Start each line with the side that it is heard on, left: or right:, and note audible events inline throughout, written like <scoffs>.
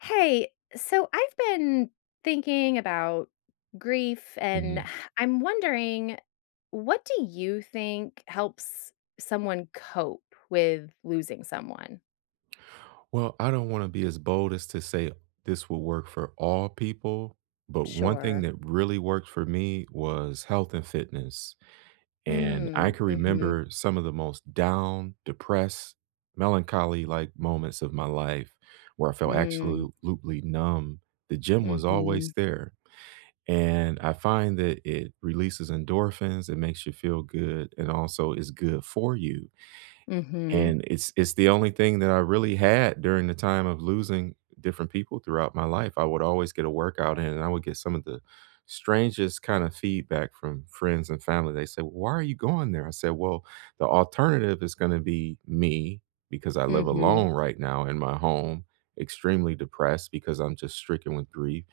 left: Hey. So I've been thinking about grief, and
right: Mhm.
left: <scoffs> I'm wondering what do you think helps someone cope with losing someone?
right: Well, I don't wanna be as bold as to say this will work for all people, but one thing
left: Sure.
right: that really worked for me was health and fitness. And I
left: Mm,
right: can
left: mhm.
right: remember some of the most down, depressed, melancholy-like moments of my life where I felt
left: Mm.
right: absolutely numb. The gym was always
left: Mhm.
right: there, and I find that it releases endorphins, it makes you feel good, and also is good for you
left: Mhm.
right: and it's it's the only thing that I really had during the time of losing different people throughout my life. I would always get a workout in, and I would get some of the strangest kinda feedback from friends and family. They said, "Why are you going there?" I said, "Well, the alternative is gonna be me, because I live
left: Mhm.
right: alone right now in my home, extremely depressed because I'm just stricken with grief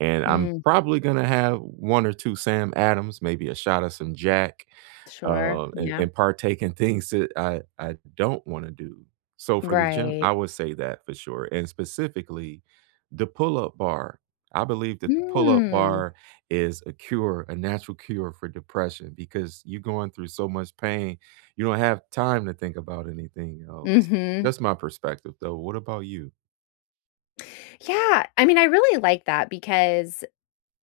right: and I'm
left: Mm.
right: probably gonna have 1 or 2 Sam Adams, maybe a shot of some Jack,
left: Sure,
right: uh, a
left: yeah.
right: and partake in things that I I don't wanna do." So for the gym,
left: Right.
right: I would say that for sure, and specifically, the pull up bar. I believe that the pull up
left: Mm.
right: bar is a cure, a natural cure for depression because you're going through so much pain, you don't have time to think about anything else.
left: Mhm.
right: That's my perspective, though. What about you?
left: Yeah. I mean, I really like that because,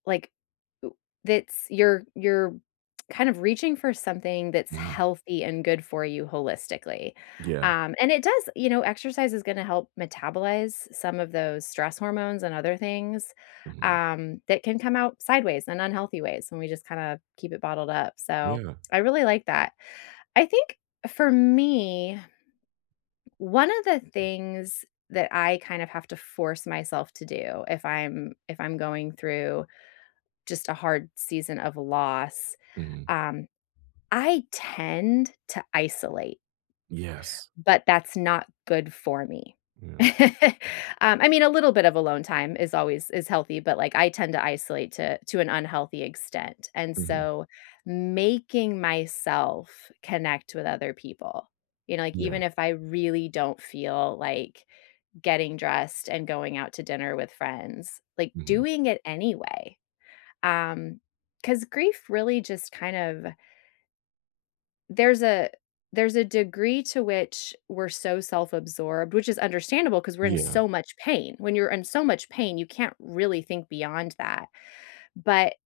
left: like, w it's you're you're kind of reaching for something that's
right: Mhm.
left: healthy and good for you holistically,
right: Yeah.
left: um, and it does you know, exercise is gonna help metabolize some of those stress hormones and other things,
right: Mhm.
left: um, that can come out sideways and unhealthy ways when we just kinda keep it bottled up. So,
right: Yeah.
left: I really like that. I think for me, one of the things that I kind of have to force myself to do if I'm if I'm going through just a hard season of loss,
right: Mhm.
left: um, I tend to isolate
right: Yes.
left: but that's not good for me.
right: Yeah.
left: <chuckles> Um, I mean, a little bit of alone time is always is healthy, but, like, I tend to isolate to to an unhealthy extent, and
right: Mhm.
left: so, making myself connect with other people, you know, like,
right: Yeah.
left: even if I really don't feel like getting dressed and going out to dinner with friends, like,
right: Mhm.
left: doing it anyway, um, 'cause grief really just kind of there's a there's a degree to which we're so self-absorbed which is understandable 'cause we're in
right: Yeah.
left: so much pain. When you're in so much pain, you can't really think beyond that, but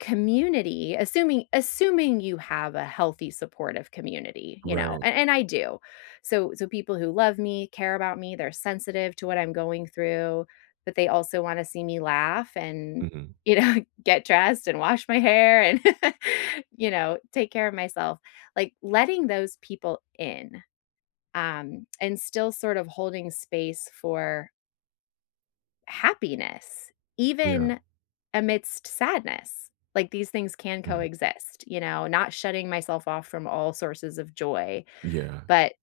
left: community assuming assuming you have a healthy supportive community, you know,
right: Right.
left: and and I do. So so, people who love me, care about me, they're sensitive to what I'm going through, but they also wanna see me laugh and,
right: Mhm.
left: you know, get dressed and wash my hair and, <laughs> you know, take care of myself. Like, letting those people in, um, and still sort of holding space for happiness
right: Yeah.
left: even amidst sadness. Like, these things can
right: Mm.
left: coexist, you know? Not shutting myself off from all sources of joy,
right: Yeah.
left: but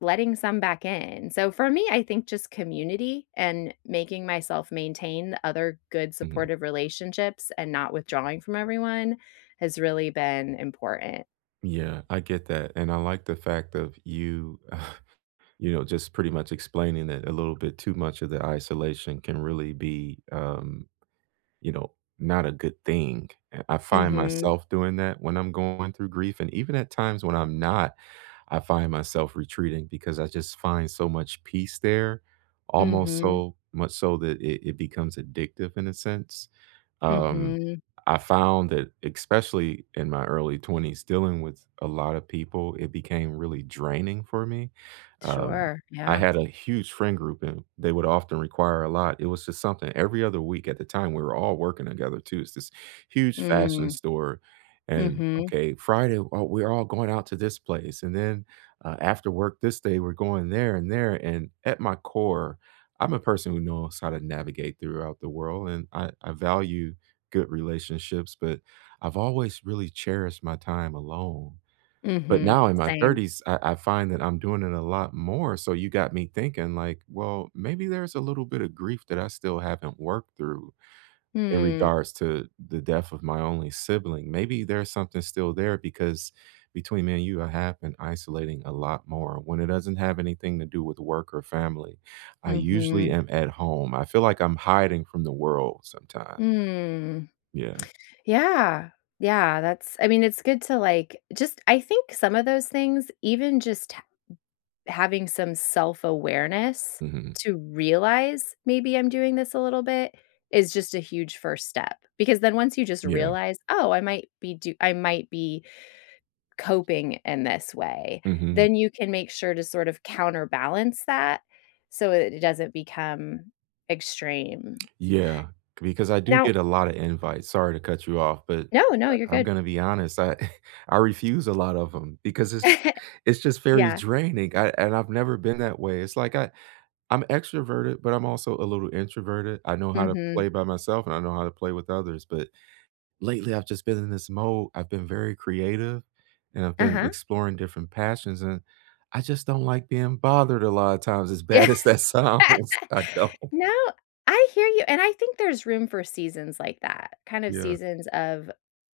left: letting some back in. So, for me, I think just community and making myself maintain other good
right: Mhm.
left: supportive relationships and not withdrawing from everyone has really been important.
right: Yeah. I get that, and I like the fact of you, <chuckles> you know, just pretty much explaining that a little bit too much of the isolation can really be, um, you know, not a good thing, eh, I find
left: Mhm.
right: myself doing that when I'm going through grief and even at times when I'm not, I find myself retreating because I just find so much peace there, almost
left: Mhm.
right: so much so that it it becomes addictive in a sense. Um,
left: Mhm.
right: I found that, especially in my early 20s dealing with a lotta people, it became really draining for me. Um,
left: Sure,
right: I
left: yeah.
right: had a huge friend group, and they would often require a lot. It was just something every other week at the time, we were all working together too. It's this huge fashion
left: Mm.
right: store and,
left: Mhm.
right: "Okay, Friday. Oh, we're all going out to this place and then, uh, after work this day, we're going there and there," and at my core, I'm a person who knows how to navigate throughout the world, and I I value good relationships, but I've always really cherished my time alone. But
left: Mhm.
right: now in my
left: Same.
right: 30s, I I find that I'm doing it a lot more, so you got me thinking, like, "Well, maybe there's a little bit of grief that I still haven't worked through in
left: Mm.
right: regards to the death of my only sibling. Maybe there's something still there," because, between me and you, I have been isolating a lot more when it doesn't have anything to do with work or family. I usually
left: Mhm.
right: am at home. I feel like I'm hiding from the world sometimes.
left: Mm.
right: Yeah.
left: Yeah. Yeah, that's I mean, it's good to, like just I think some of those things, even just h having some self-awareness
right: Mhm.
left: to realize, "Maybe I'm doing this a little bit," is just a huge 1st step. Because then once you just
right: Yeah.
left: realize, "Oh, I might be do I might be coping in this way,"
right: Mhm.
left: then you can make sure to sort of counterbalance that so it it doesn't become extreme.
right: Yeah, c because I do
left: Now
right: get a lotta invites. Sorry to cut you off, but
left: No, no, you're
right: I I'm
left: good.
right: gonna be honest. I <chuckles> I refuse a lot of 'em because it's
left: <laughs>
right: it's just very
left: Yeah.
right: draining. I and I've never been that way. It's like I I'm extroverted, but I'm also a little introverted. I know how to
left: Mhm.
right: play by myself, and I know how to play with others but lately, I've just been in this mode. I've been very creative, and I've been
left: Uh-huh.
right: exploring different passions, and I just don't like being bothered a lotta times as bad
left: Yeah.
right: as that
left: <laughs>
right: sounds. I don't.
left: No. I hear you and I think there's room for seasons like that, kind of
right: Yeah.
left: seasons of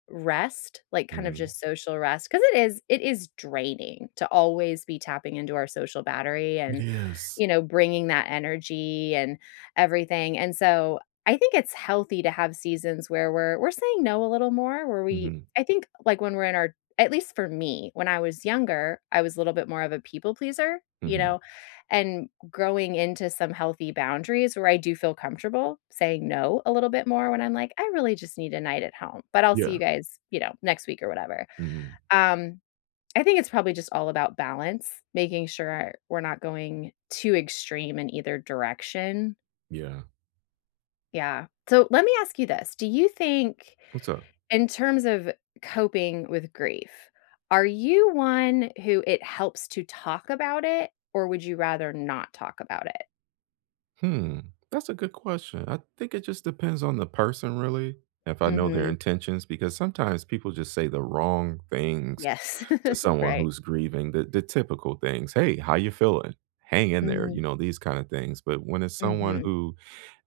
left: rest, like, kind of
right: Mhm.
left: just social rest. 'Cause it is it is draining to always be tapping into our social battery
right: It
left: and,
right: is.
left: you know, bringing that energy and everything and so I think it's healthy to have seasons where we're we're saying no a little more, where we
right: Mhm.
left: I think, like, when we're in our at least for me, when I was younger, I was a little bit more of a people pleaser, you
right: Mhm.
left: know? And growing into some healthy boundaries where I do feel comfortable saying "No" a little bit more when I'm like, "I really just need a night at home, but I'll see you
right: Yeah.
left: guys, you know, next week or whatever."
right: Mhm.
left: Um, I think it's probably just all about balance, making sure we're not going too extreme in either direction.
right: Yeah.
left: Yeah. So let me ask you this. Do you think-
right: What's up?
left: in terms of coping with grief- are you one who it helps to talk about it, or would you rather not talk about it?
right: Hmm. That's a good question. I think it just depends on the person, really, if I know their
left: Mhm.
right: intentions because sometimes people just say the wrong things
left: Yes.
right: to
left: <giggles>
right: someone
left: Right.
right: who's grieving, the the typical things. "Hey, how ya feeling? Hang in there." You
left: Mhm.
right: know, these kinda things. But when it's someone
left: Mhm.
right: who,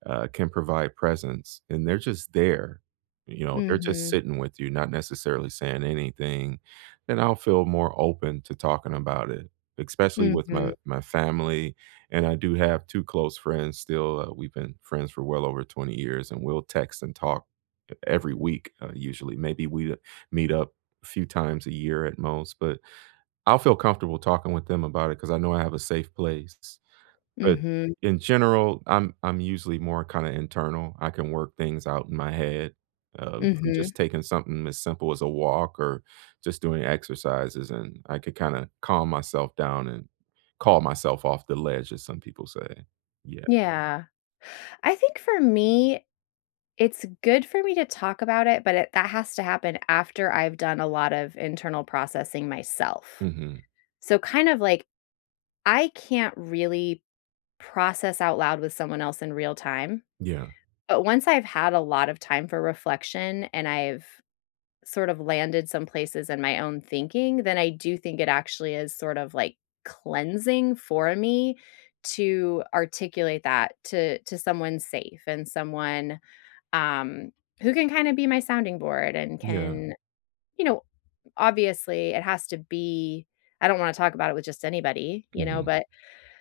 right: uh, can provide presence and they're just there, you know, they're just
left: Mhm.
right: sitting with you, not necessarily saying anything, then I'll feel more open to talking about it, especially with
left: Mhm.
right: my my family. And I do have 2 close friends still, uh, we've been friends for well over 20 years, and we'll text and talk, uh, every week, uh, usually. Maybe we, uh, meet up few times a year at most, but I'll feel comfortable talking with them about it 'cause I know I have a safe place. But
left: Mhm.
right: in general, I'm I'm usually more kinda internal. I can work things out in my head, um, from
left: Mhm.
right: just taking something as simple as a walk or just doing exercises, and I could kinda calm myself down and call myself off the ledge as some people say. Yeah.
left: Yeah. I think for me, it's good for me to talk about it, but it that has to happen after I've done a lot of internal processing myself.
right: Mhm.
left: So, kind of, like, I can't really process out loud with someone else in real time.
right: Yeah.
left: But once I've had a lot of time for reflection and I've sort of landed some places in my own thinking, then I do think it actually is sort of, like, cleansing for me to articulate that to to someone safe and someone, um, who can kinda be my sounding board and
right: Yeah.
left: can you know, obviously, it has to be I don't wanna talk about it with just anybody, you know?
right: Mhm.
left: But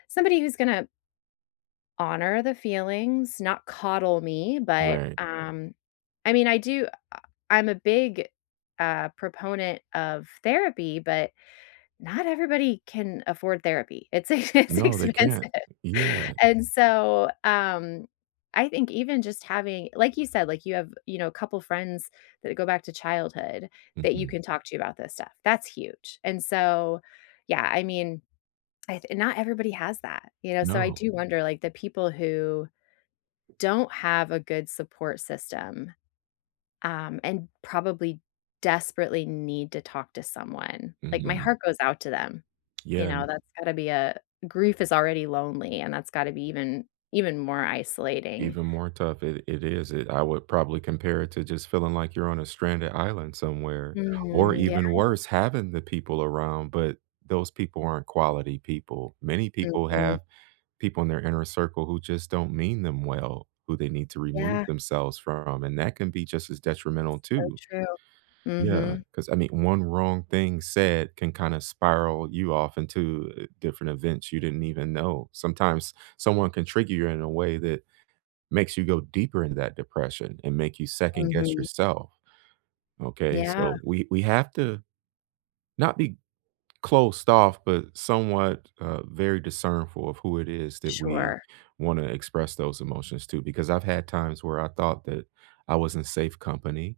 left: somebody who's gonna honor the feelings, not coddle me. But,
right: Right.
left: um, I mean, I do I I'm a big, uh, proponent of therapy, but not everybody can afford therapy. It's e it's
right: No, they can't.
left: expensive.
right: Yeah.
left: And so, um, I think even just having like you said, like, you have, you know, couple friends that go back to childhood that you
right: Mhm.
left: can talk to about this stuff. That's huge. And so yeah, I mean, I th not everybody has that, you know? So I
right: No.
left: do wonder, like, the people who don't have a good support system, um, and probably desperately need to talk to someone. Like, my
right: Mhm.
left: heart goes out to them, you
right: Yeah
left: know? That's gotta be a grief is already lonely, and that's gotta be even even more isolating.
right: Even more tough. It it is. It I would probably compare it to just feeling like you're on a stranded island somewhere or
left: Mm, yeah.
right: even worse, having the people around, but those people aren't quality people. Many people
left: Mhm.
right: have people in their inner circle who just don't mean them well, who they need to remove
left: Yeah.
right: themselves from, and that can be just as detrimental
left: So
right: too.
left: true.
right: Yeah.
left: Mhm.
right: 'Cause, I mean, 1 wrong thing said can kinda spiral you off into, uh, different events you didn't even know. Sometimes someone can trigger you in a way that makes you go deeper into that depression and make you second guess
left: Mhm.
right: yourself. Okay?
left: Yeah.
right: So we we have to, not be closed off, but somewhat, uh, very discernful of who it is that we
left: Sure.
right: wanna express those emotions to because I've had times where I thought that I was in safe company,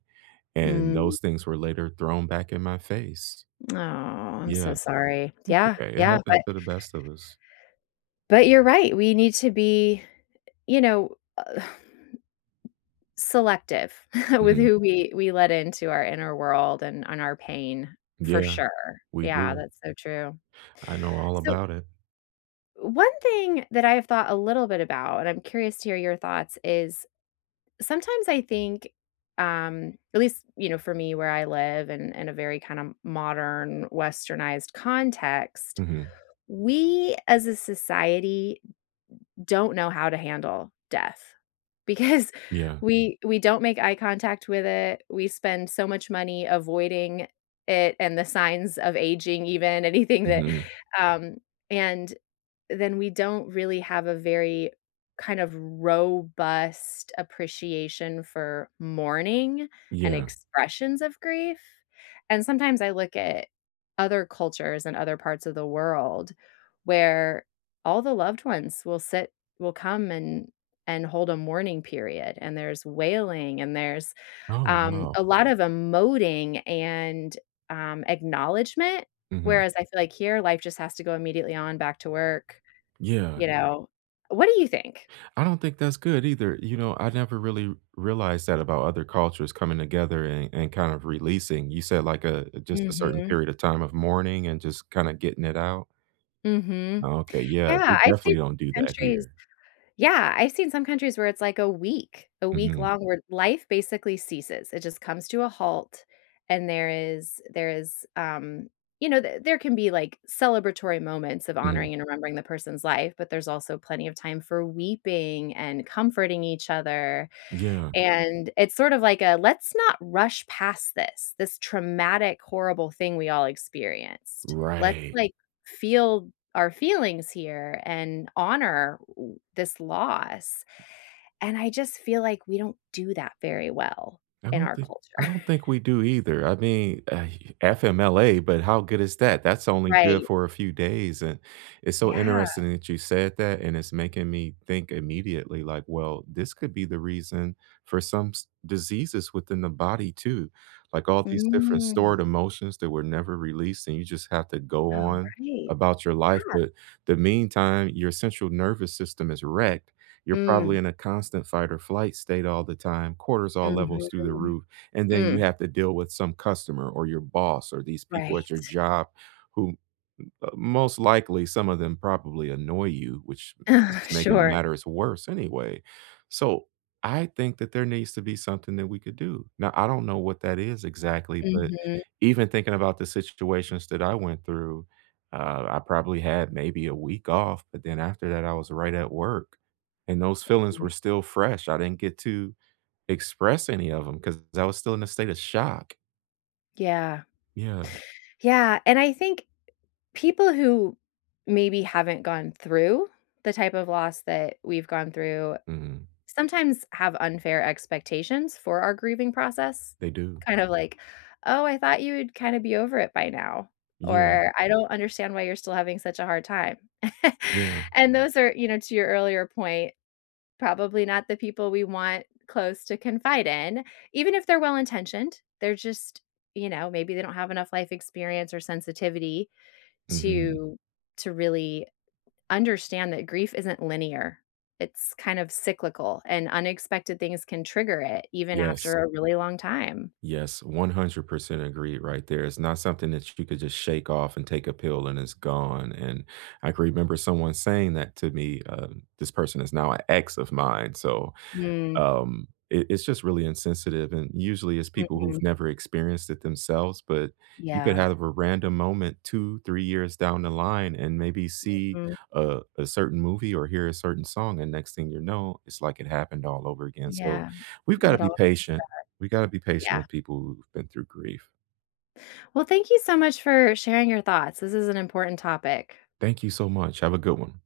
right: and
left: Mm.
right: those things were later thrown back in my face.
left: Oh, I'm so
right: Yeah.
left: sorry.
right: That's
left: Yeah.
right: okay. It
left: Yeah.
right: happens
left: But
right: to the best of us.
left: But you're right. We need to be, you know, uh, <exhales> selective <chuckles> with
right: Mhm.
left: who we we let into our inner world and on our pain for
right: Yeah.
left: sure.
right: We
left: Yeah.
right: do.
left: That's so true.
right: I know all
left: So
right: about it.
left: one thing that I have thought a little bit about, and I'm curious to hear your thoughts, is sometimes I think, um, at least, you know, for me where I live in in a very kind of modern, westernized context,
right: Mhm.
left: we, as a society, don't know how to handle death because
right: Yeah.
left: we we don't make eye contact with it. We spend so much money avoiding it and the signs of aging even, anything that,
right: Mhm.
left: um and then we don't really have a very kind of robust appreciation for mourning and
right: Yeah.
left: expressions of grief. And sometimes I look at other cultures and other parts of the world where all the loved ones will sit will come and and hold a mourning period. And there's wailing, and there's,
right: Oh,
left: um,
right: no.
left: a lot of emoting and, um, acknowledgment.
right: Mhm.
left: Whereas I feel like here, life just has to go immediately on back to work.
right: Yeah.
left: You know? What do you think?
right: I don't think that's good either. You know, I never really realized that about other cultures coming together and and kind of releasing. You said, like, a just a certain
left: Mhm.
right: period of time of mourning and just kinda getting it out.
left: Mhm.
right: Oh, okay. Yeah.
left: Yeah.
right: We
left: I've seen
right: definitely don't do that
left: countries
right: here.
left: yeah, I seen some countries where it's like a week, a week
right: Mhm.
left: long where life basically ceases. It just comes to a halt, and there is there is, um, you know, th there can be, like, celebratory moments of
right: Mhm.
left: honoring and remembering the person's life, but there's also plenty of time for weeping and comforting each other.
right: Yeah.
left: And it's sort of like a "Let's not rush past this, this traumatic, horrible thing we all experienced. Let's,
right: Right.
left: like, feel our feelings here and honor w this loss." And I just feel like we don't do that very well
right: I
left: in
right: don't
left: our
right: think
left: culture.
right: I don't think
left: <laughs>
right: we do either. I mean, uh, FMLA, but how good is that? That's only good
left: Right.
right: for a few days. And it's so
left: Yeah.
right: interesting that you said that, and it's making me think immediately, like, well, this could be the reason for some s diseases within the body too, like all these different stored
left: Mm.
right: emotions that were never released, and you just have to go
left: Oh, right.
right: on
left: Yeah.
right: about your life. But the meantime, your central nervous system is wrecked. You're probably
left: Mm.
right: in a constant fight or flight state all the time, cortisol
left: Mhm.
right: levels through the roof, and then you
left: Mm.
right: have to deal with some customer or your boss or these people at your
left: Right.
right: job who, uh, most likely, some of them probably annoy you, which is
left: <laughs>
right: making
left: Sure.
right: matters worse anyway. So, I think that there needs to be something that we could do. Now I don't know what that is exactly, but
left: Mhm.
right: even thinking about the situations that I went through, uh, I probably had maybe a week off, but then after that, I was right at work. And those feelings were still fresh. I didn't get to express any of them 'cause I was still in a state of shock.
left: Yeah.
right: Yeah.
left: Yeah, and I think people who maybe haven't gone through the type of loss that we've gone through
right: Mhm.
left: sometimes have unfair expectations for our grieving process.
right: They do.
left: Kind of like, "Oh, I thought you would kinda be over it by now,"
right: Yeah.
left: or "I don't understand why you're still having such a hard time." <chuckles>
right: Yeah.
left: And those are, you know, to your earlier point, probably not the people we want close to confide in. Even if they're well intentioned, they're just you know, maybe they don't have enough life experience or sensitivity
right: Mhm.
left: to to really understand that grief isn't linear. It's kind of cyclical, and unexpected things can trigger it even
right: Yes.
left: after a really long time.
right: Yes, 100% agree right there. It's not something that sh you could just shake off and take a pill and it's gone, and I can remember someone saying that to me. Um, this person is now a ex of mine, so,
left: Mm.
right: um, it it's just really insensitive, and usually, it's people who've
left: Mhm.
right: never experienced it themselves, but you could
left: Yeah.
right: have a random moment 2, 3 years down the line and maybe see
left: Mhm.
right: a a certain movie or hear a certain song, and next thing you know, it's like it happened all over again, so,
left: Yeah.
right: we've gotta
left: It all
right: be
left: comes
right: patient.
left: back.
right: We gotta be patient
left: Yeah.
right: with people who've been through grief.
left: Well, thank you so much for sharing your thoughts. This is an important topic.
right: Thank you so much. Have a good one.